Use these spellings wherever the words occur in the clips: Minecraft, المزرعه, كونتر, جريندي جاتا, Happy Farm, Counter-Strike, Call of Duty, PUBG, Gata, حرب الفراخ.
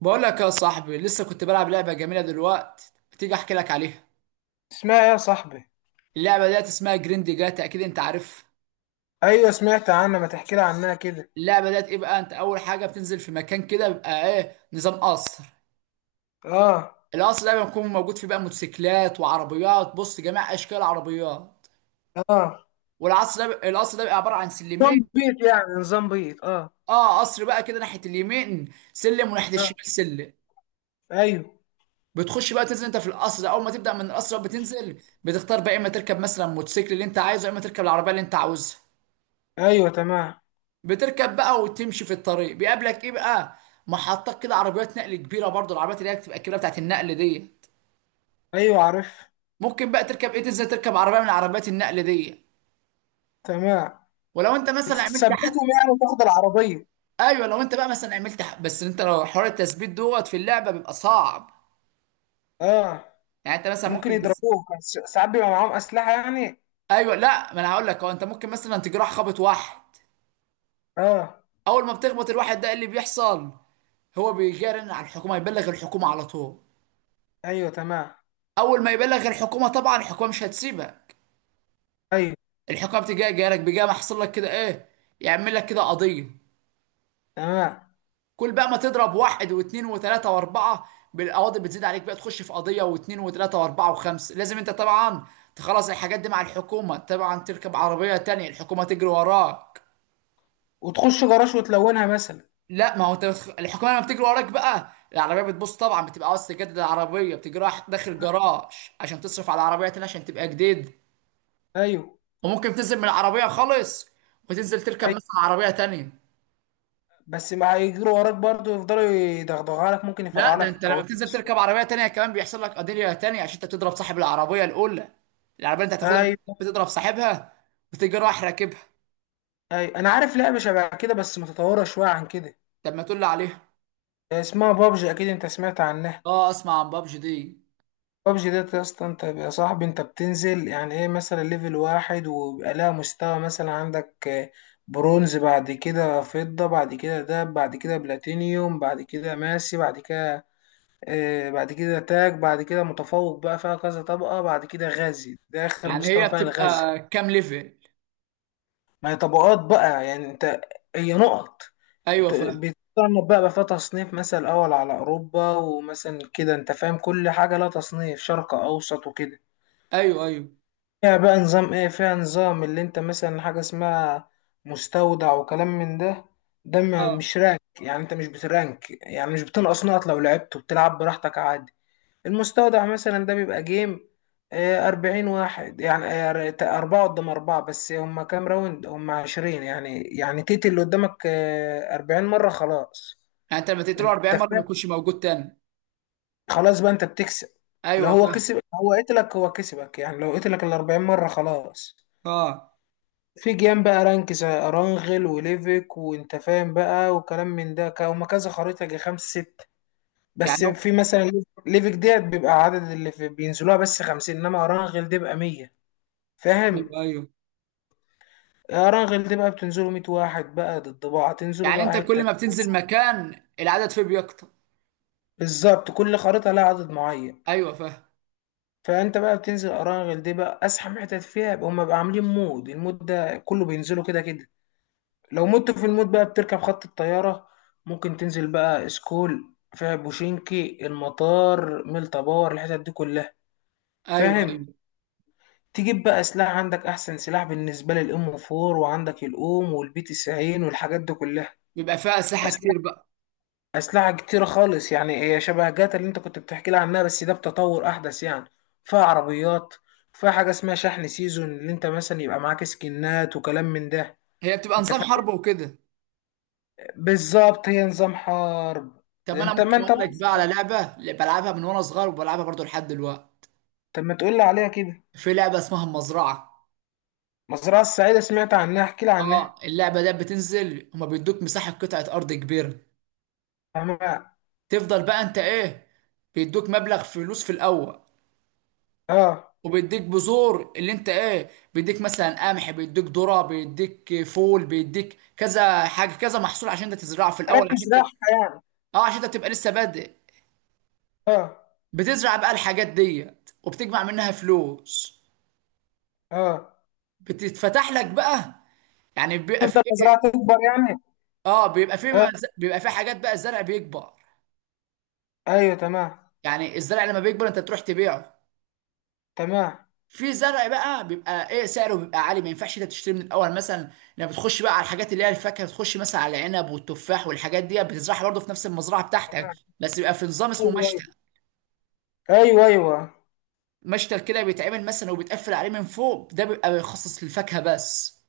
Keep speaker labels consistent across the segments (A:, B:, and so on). A: بقول لك يا صاحبي، لسه كنت بلعب لعبة جميلة دلوقتي، بتيجي احكي لك عليها.
B: اسمها ايه يا صاحبي؟
A: اللعبة ديت اسمها جريندي جاتا، اكيد انت عارف.
B: ايوه سمعت عنها، ما تحكي لي عنها كده.
A: اللعبة ديت ايه بقى، انت اول حاجة بتنزل في مكان كده بيبقى ايه، نظام قصر.
B: اه.
A: القصر ده بيكون موجود فيه بقى موتوسيكلات وعربيات، بص جميع اشكال العربيات.
B: اه،
A: والقصر ده بيبقى عبارة عن سلمين.
B: نظام بيض يعني، نظام بيض، اه.
A: اه، قصر بقى كده، ناحية اليمين سلم وناحية
B: اه.
A: الشمال سلم.
B: ايوه.
A: بتخش بقى تنزل انت في القصر ده، اول ما تبدأ من القصر بقى بتنزل، بتختار بقى اما تركب مثلا موتوسيكل اللي انت عايزه، يا اما تركب العربية اللي انت عاوزها.
B: ايوه تمام.
A: بتركب بقى وتمشي في الطريق، بيقابلك ايه بقى، محطات كده، عربيات نقل كبيره، برضو العربيات اللي هي بتبقى الكبيره بتاعت النقل دي.
B: ايوه عارف.
A: ممكن بقى تركب ايه، تنزل تركب عربيه من عربيات النقل دي.
B: تمام.
A: ولو انت مثلا عملت حد.
B: بتثبتهم يعني، وتاخد العربيه.
A: ايوه، لو انت بقى مثلا بس انت لو حوار التثبيت دوت في اللعبه بيبقى صعب.
B: اه،
A: يعني انت مثلا
B: ممكن
A: ممكن
B: يضربوك، بس ساعات بيبقى معاهم اسلحه يعني.
A: ايوه، لا، ما انا هقول لك، هو انت ممكن مثلا تجرح، خبط واحد،
B: اه.
A: اول ما بتخبط الواحد ده إيه اللي بيحصل، هو بيجرن على الحكومه، يبلغ الحكومه على طول.
B: ايوه تمام.
A: اول ما يبلغ الحكومه، طبعا الحكومه مش هتسيبك.
B: ايوه
A: الحكام تجي جالك، بيجي محصل لك كده ايه، يعمل لك كده قضيه.
B: تمام،
A: كل بقى ما تضرب واحد واثنين وثلاثه واربعه بالقواضي، بتزيد عليك بقى، تخش في قضيه واثنين وثلاثه واربعه وخمسه، لازم انت طبعا تخلص الحاجات دي مع الحكومه. طبعا تركب عربيه تانية، الحكومه تجري وراك.
B: وتخش جراج وتلونها مثلا.
A: لا، ما هو انت الحكومه لما بتجري وراك بقى العربيه بتبص طبعا، بتبقى عاوز تجدد العربيه، بتجريها داخل جراج عشان تصرف على العربيه تانية عشان تبقى جديد.
B: ايوه.
A: وممكن تنزل من العربيه خالص وتنزل تركب
B: ايوه،
A: مثلا عربيه تانية.
B: بس ما هيجروا وراك برضه؟ يفضلوا يدغدغوا لك، ممكن
A: لا،
B: يفرقعوا
A: ده
B: لك
A: انت لما بتنزل
B: الكاوتش.
A: تركب عربيه تانية كمان بيحصل لك قضيه تانية، عشان انت بتضرب صاحب العربيه الاولى، العربيه اللي انت هتاخدها، منك
B: ايوه.
A: بتضرب صاحبها، بتيجي رايح راكبها.
B: اي انا عارف لعبه شبه كده، بس متطوره شويه عن كده.
A: طب ما تقول لي عليها.
B: اسمها بابجي، اكيد انت سمعت عنها.
A: اه، اسمع عن بابجي دي.
B: بابجي ديت يا اسطى، انت يا صاحبي انت بتنزل يعني ايه، مثلا ليفل واحد، وبيبقى لها مستوى مثلا. عندك برونز، بعد كده فضة، بعد كده دهب، بعد كده بلاتينيوم، بعد كده ماسي، بعد كده بعد كده تاج، بعد كده متفوق. بقى فيها كذا طبقة، بعد كده غازي، ده آخر
A: يعني
B: مستوى
A: هي
B: فيها الغازي.
A: بتبقى كام ليفل؟
B: ما هي طبقات بقى، يعني انت، هي نقط.
A: ايوه، فاهم.
B: بيتصنف بقى، بقى فيها تصنيف مثلا أول على أوروبا، ومثلا كده أنت فاهم، كل حاجة لها تصنيف، شرق أوسط وكده.
A: ايوه، ايوه.
B: فيها بقى نظام إيه، فيها نظام اللي أنت مثلا حاجة اسمها مستودع وكلام من ده. ده
A: اه،
B: مش رانك يعني، أنت مش بترانك يعني، مش بتنقص نقط لو لعبت، وبتلعب براحتك عادي. المستودع مثلا ده بيبقى جيم، أربعين واحد يعني، أربعة قدام أربعة، بس هما كام راوند؟ هما عشرين، يعني يعني تيتي اللي قدامك أربعين مرة خلاص.
A: يعني انت لما تقتله
B: انت
A: 40 مره ما
B: فاهم؟
A: يكونش موجود تاني؟
B: خلاص بقى انت بتكسب. لو
A: ايوه،
B: هو
A: فاهم.
B: كسب، هو قتلك هو كسبك يعني، لو قتلك ال 40 مرة خلاص.
A: اه،
B: في جيم بقى رانك زي ارانغل وليفك، وانت فاهم بقى وكلام من ده. هما كذا خريطة، جي خمسة ستة، بس
A: يعني
B: في مثلا ليفك ديت بيبقى عدد اللي في بينزلوها بس خمسين، انما ارانغل دي بقى مية.
A: ايوه،
B: فاهم؟
A: ايوه.
B: ارانغل دي بقى بتنزلوا مية واحد بقى، ضد بعض تنزلوا
A: يعني انت
B: بقى
A: كل
B: حتة.
A: ما بتنزل مكان العدد فيه بيكتر؟
B: بالظبط، كل خريطة لها عدد معين.
A: ايوه، فاهم.
B: فانت بقى بتنزل اراغل دي بقى ازحم حتت فيها، يبقى هما بقى عاملين مود، المود ده كله بينزلوا كده كده. لو مت في المود بقى بتركب خط الطياره، ممكن تنزل بقى اسكول فيها، بوشينكي، المطار، ميلتا، باور، الحتت دي كلها.
A: ايوه،
B: فاهم؟
A: ايوه.
B: تجيب بقى سلاح، عندك احسن سلاح بالنسبه للام 4، وعندك الاوم والبي تي 90 والحاجات دي كلها.
A: بيبقى فيها اسلحه كتير بقى.
B: أسلحة كتيرة خالص يعني، هي شبه جاتا اللي أنت كنت بتحكي لي عنها، بس ده بتطور أحدث يعني. فيها عربيات، فيها حاجة اسمها شحن سيزون، اللي أنت مثلا يبقى معاك سكنات وكلام من ده.
A: هي بتبقى
B: أنت
A: نظام
B: فاهم؟
A: حرب وكده؟
B: بالظبط، هي نظام حرب.
A: طب انا
B: أنت، ما
A: ممكن
B: أنت
A: اقول لك
B: مصري
A: بقى
B: أهو.
A: على لعبه اللي بلعبها من وانا صغير، وبلعبها برضو لحد دلوقتي.
B: طب ما تقول لي عليها كده.
A: في لعبه اسمها المزرعه.
B: مزرعة السعيدة، سمعت عنها، احكي لي
A: اه،
B: عنها.
A: اللعبه دي بتنزل، هما بيدوك مساحه، قطعه ارض كبيره.
B: فاهمها.
A: تفضل بقى انت ايه، بيدوك مبلغ فلوس في الاول،
B: أه.
A: وبيديك بذور، اللي انت ايه، بيديك مثلا قمح، بيديك ذره، بيديك فول، بيديك كذا حاجه، كذا محصول، عشان انت تزرعه في
B: حاجات
A: الاول عشان تبقى.
B: تزرعها يعني.
A: اه، عشان انت تبقى لسه بادئ.
B: أه.
A: بتزرع بقى الحاجات ديت وبتجمع منها فلوس.
B: أه.
A: بتتفتح لك بقى. يعني بيبقى في
B: تفضل المزرعة
A: إيه،
B: تكبر يعني.
A: اه، بيبقى في
B: أه.
A: بيبقى في حاجات بقى، الزرع بيكبر.
B: أيوه تمام.
A: يعني الزرع لما بيكبر انت تروح تبيعه.
B: تمام.
A: في زرع بقى بيبقى ايه سعره، بيبقى عالي، ما ينفعش انت تشتري من الاول مثلا. لما بتخش بقى على الحاجات اللي هي الفاكهه، بتخش مثلا على العنب والتفاح والحاجات دي، بتزرعها برضه في نفس المزرعه بتاعتك.
B: تمام.
A: بس بيبقى في نظام اسمه
B: أيوه أيوه.
A: مشتل.
B: أيوه أيوه.
A: مشتل كده بيتعمل مثلا، وبيتقفل عليه من فوق، ده بيبقى بيخصص للفاكهه بس.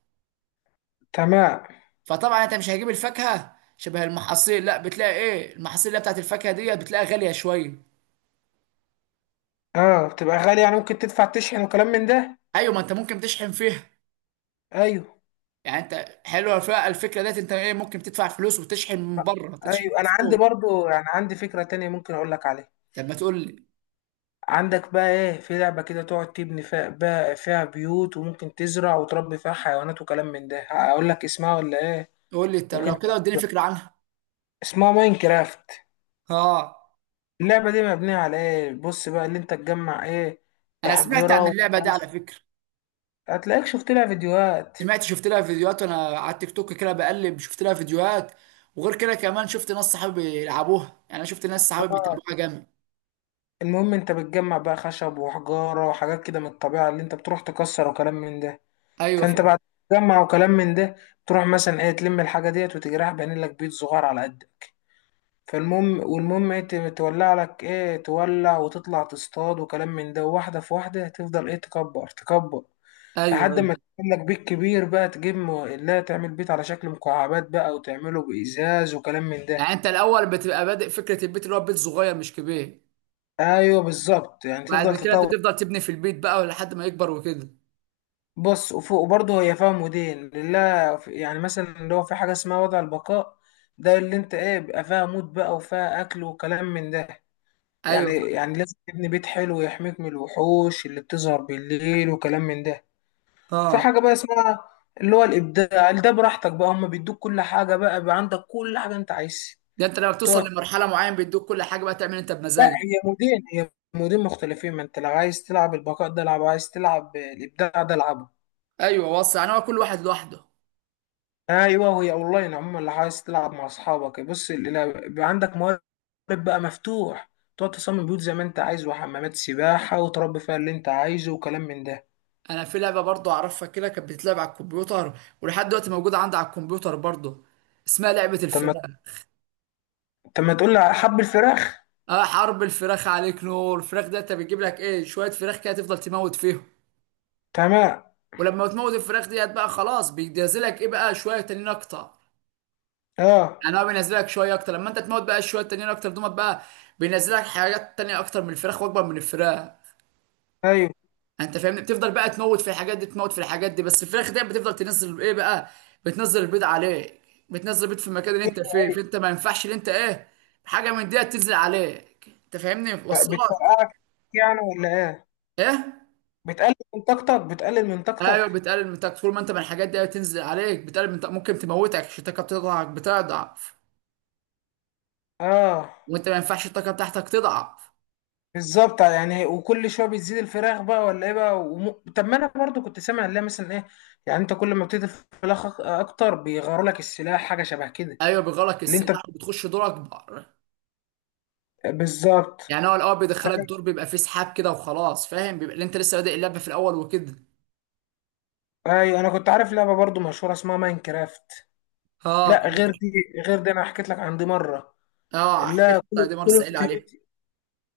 B: تمام.
A: فطبعا انت مش هجيب الفاكهه شبه المحاصيل، لا، بتلاقي ايه، المحاصيل اللي هي بتاعت الفاكهه دي بتلاقيها غاليه شويه.
B: اه بتبقى غالية يعني، ممكن تدفع تشحن وكلام من ده.
A: ايوه، ما انت ممكن تشحن فيها.
B: ايوه.
A: يعني انت حلوه فيها الفكره ديت، انت ايه، ممكن تدفع فلوس وتشحن من بره، تشحن
B: ايوه انا
A: من
B: عندي
A: فوق.
B: برضو، يعني عندي فكرة تانية ممكن اقول لك عليها.
A: طب ما تقول لي.
B: عندك بقى ايه، في لعبة كده تقعد تبني فيها بقى، فيها بيوت، وممكن تزرع وتربي فيها حيوانات وكلام من ده. اقول لك اسمها ولا ايه؟
A: تقول لي، طب لو
B: ممكن ت...
A: كده اديني فكره عنها.
B: اسمها ماينكرافت.
A: اه،
B: اللعبة دي مبنية على ايه، بص بقى، اللي انت تجمع ايه.
A: انا سمعت
B: احجرة
A: عن اللعبه دي على
B: وخش،
A: فكره.
B: هتلاقيك شفت لها فيديوهات.
A: سمعت، شفت لها فيديوهات وانا على التيك توك كده بقلب، شفت لها فيديوهات. وغير كده كمان شفت ناس صحابي بيلعبوها، يعني انا شفت ناس صحابي
B: اه.
A: بيتابعوها جامد.
B: المهم انت بتجمع بقى خشب وحجارة وحاجات كده من الطبيعة، اللي انت بتروح تكسر وكلام من ده.
A: ايوه،
B: فانت
A: فاهم.
B: بعد ما تجمع وكلام من ده، تروح مثلا ايه، تلم الحاجه ديت وتجرح، بعمل لك بيت صغير على قدك. فالمهم، والمهم ايه، تولع لك ايه، تولع وتطلع تصطاد وكلام من ده، واحده في واحده تفضل ايه تكبر تكبر،
A: ايوه،
B: لحد
A: ايوه.
B: ما تعمل لك بيت كبير بقى، تجيب لا، تعمل بيت على شكل مكعبات بقى، وتعمله بإزاز وكلام من ده.
A: يعني انت الاول بتبقى بادئ فكره البيت، اللي هو بيت صغير مش كبير.
B: ايوه بالظبط، يعني
A: بعد
B: تفضل
A: كده انت
B: تطور.
A: تفضل تبني في البيت بقى لحد ما يكبر وكده.
B: بص وفوق، وبرضه هي فيها مودين، لله يعني مثلا اللي هو، في حاجة اسمها وضع البقاء. ده اللي انت ايه، بيبقى فيها موت بقى، وفيها أكل وكلام من ده. يعني
A: ايوه،
B: يعني لازم تبني بيت حلو يحميك من الوحوش اللي بتظهر بالليل وكلام من ده. في
A: فاهم. اه.
B: حاجة بقى اسمها اللي هو الإبداع، ده براحتك بقى، هما بيدوك كل حاجة، بقى بقى عندك كل حاجة انت عايزها.
A: ده انت لما
B: تقعد.
A: بتوصل لمرحله معينه بيدوك كل حاجه بقى، تعمل انت
B: لا،
A: بمزاجك.
B: هي مودين، هي مودين مختلفين، ما انت لو عايز تلعب البقاء ده العب، عايز تلعب الإبداع ده العب.
A: ايوه، وصل. يعني هو كل واحد لوحده.
B: ايوه، وهي اونلاين عموما لو عايز تلعب مع اصحابك. بص، بيبقى عندك موارد، بقى مفتوح، تقعد تصمم بيوت زي ما انت عايز، وحمامات سباحه، وتربي فيها اللي انت عايزه وكلام من ده.
A: انا في لعبه برضه اعرفها كده، كانت بتتلعب على الكمبيوتر، ولحد دلوقتي موجوده عندي على الكمبيوتر برضه، اسمها لعبه
B: طب ما
A: الفراخ.
B: طب ما تقول لي على حب الفراخ.
A: اه، حرب الفراخ، عليك نور. الفراخ ده انت بتجيب لك ايه، شويه فراخ كده، تفضل تموت فيهم.
B: تمام.
A: ولما تموت الفراخ ديت بقى خلاص بينزلك ايه بقى، شويه تانيين اكتر.
B: اه.
A: يعني هو بينزلك شويه اكتر، لما انت تموت بقى شويه تانيين اكتر دومت بقى. بينزلك حاجات تانية اكتر من الفراخ واكبر من الفراخ.
B: ايوه.
A: انت فاهمني، بتفضل بقى تموت في الحاجات دي، تموت في الحاجات دي، بس الفراخ دي بتفضل تنزل ايه بقى، بتنزل البيض عليك. بتنزل البيض في المكان اللي انت فيه،
B: ايوه
A: فانت ما ينفعش اللي انت ايه، حاجه من دي تنزل عليك. انت فاهمني، وصلك؟
B: بتفرقعك يعني ولا ايه؟
A: ايه؟
B: بتقلل من طاقتك، بتقلل من
A: ايوه،
B: طاقتك
A: بتقلل من طاقتك. طول ما انت من الحاجات دي بتنزل عليك بتقلل من طاقتك، ممكن تموتك، عشان الطاقه بتاعتك بتضعف،
B: اه
A: وانت ما ينفعش الطاقه بتاعتك تضعف.
B: بالظبط يعني، وكل شويه بتزيد الفراخ بقى ولا ايه بقى، طب ما انا برضو كنت سامع اللي هي مثلا ايه. يعني انت كل ما بتزيد الفراخ اكتر بيغيروا لك السلاح، حاجه شبه كده.
A: ايوه، بيغلق
B: اللي انت،
A: السلاح وبتخش دور اكبر.
B: بالظبط.
A: يعني هو الاول بيدخلك دور بيبقى فيه سحاب كده وخلاص، فاهم، بيبقى اللي انت لسه بادئ اللعبه في الاول وكده.
B: اي انا كنت عارف لعبه برضو مشهوره اسمها ماين كرافت.
A: اه،
B: لا،
A: طب.
B: غير دي، انا حكيت لك عن دي مره.
A: اه، حكيت
B: لا،
A: لك، طيب، دي مرة
B: كول اوف
A: سائل عليه.
B: ديوتي.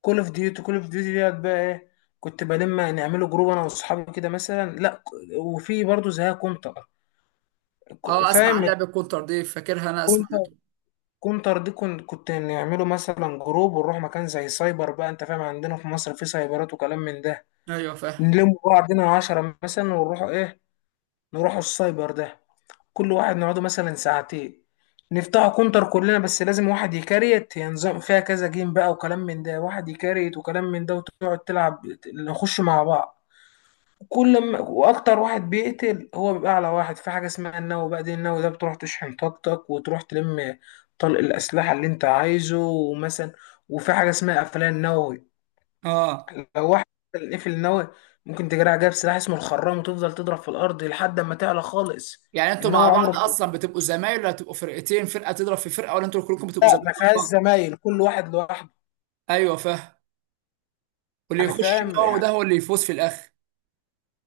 B: كول اوف ديوتي ديت بقى ايه، كنت بلم نعمله جروب انا واصحابي كده مثلا. لا، وفي برضو زيها كونتر.
A: اه، اسمع عن
B: فاهم؟
A: لعبة كونتر دي، فاكرها، انا اسمع.
B: كونتر دي كنت، نعمله مثلا جروب ونروح مكان زي سايبر بقى، انت فاهم، عندنا في مصر في سايبرات وكلام من ده.
A: ايوه، فاهم.
B: نلم بعضنا عشرة مثلا ونروح ايه، نروحوا السايبر ده، كل واحد نقعده مثلا ساعتين. نفتحوا كونتر كلنا، بس لازم واحد يكريت، ينظم فيها كذا جيم بقى وكلام من ده، واحد يكريت وكلام من ده، وتقعد تلعب. نخش مع بعض، كل ما واكتر واحد بيقتل هو بيبقى اعلى واحد، في حاجه اسمها النووي بقى، دي النووي ده بتروح تشحن طاقتك، وتروح تلم طلق الاسلحه اللي انت عايزه ومثلا. وفي حاجه اسمها قفلان نووي.
A: اه،
B: لو واحد قتل قفل نووي، ممكن تجري عليها بسلاح اسمه الخرام، وتفضل تضرب في الارض لحد ما تعلى خالص.
A: يعني انتوا مع
B: النووي
A: بعض
B: عمره ما،
A: اصلا بتبقوا زمايل، ولا بتبقوا فرقتين، فرقة تضرب في فرقة، ولا انتوا كلكم بتبقوا
B: لا،
A: زمايل
B: ما فيهاش
A: مع بعض؟
B: زمايل، كل واحد لوحده.
A: ايوه، فاهم. واللي
B: يعني
A: يخش
B: فاهم،
A: النووي ده هو اللي يفوز في الاخر؟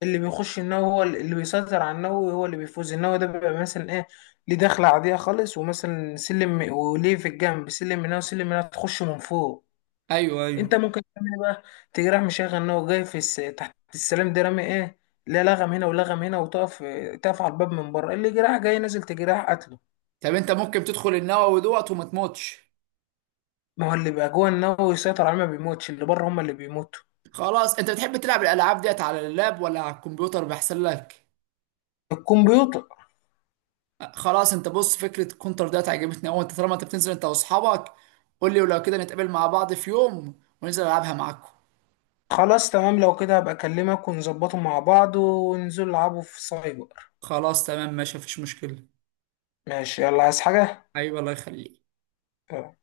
B: اللي بيخش النووي هو اللي بيسيطر على النووي، هو اللي بيفوز. النووي ده بيبقى مثلا ايه، ليه دخلة عادية خالص، ومثلا سلم، وليه في الجنب سلم من هنا وسلم من هنا، تخش من فوق.
A: ايوه، ايوه.
B: انت ممكن تعمل إيه بقى، تيجي رايح مشغل نووي جاي في تحت السلام ده رامي ايه، لا لغم هنا ولغم هنا، وتقف. تقف على الباب من بره، اللي جراح جاي نازل تجراح قتله.
A: طب انت ممكن تدخل النووي دوت وما تموتش؟
B: ما هو اللي بقى جوه النووي يسيطر عليه ما بيموتش، اللي بره هم اللي بيموتوا.
A: خلاص، انت بتحب تلعب الالعاب ديت على اللاب ولا على الكمبيوتر بيحسن لك؟
B: الكمبيوتر.
A: خلاص، انت بص، فكره الكونتر ديت عجبتني قوي، انت طالما انت بتنزل انت واصحابك قول لي، ولو كده نتقابل مع بعض في يوم وننزل العبها معاكم.
B: خلاص تمام، لو كده هبقى اكلمك ونظبطه مع بعض، وننزل نلعبه في سايبر.
A: خلاص، تمام، ماشي، مفيش مشكله.
B: ماشي، يلا عايز حاجة؟
A: حبيبي، الله يخليك.
B: يلا.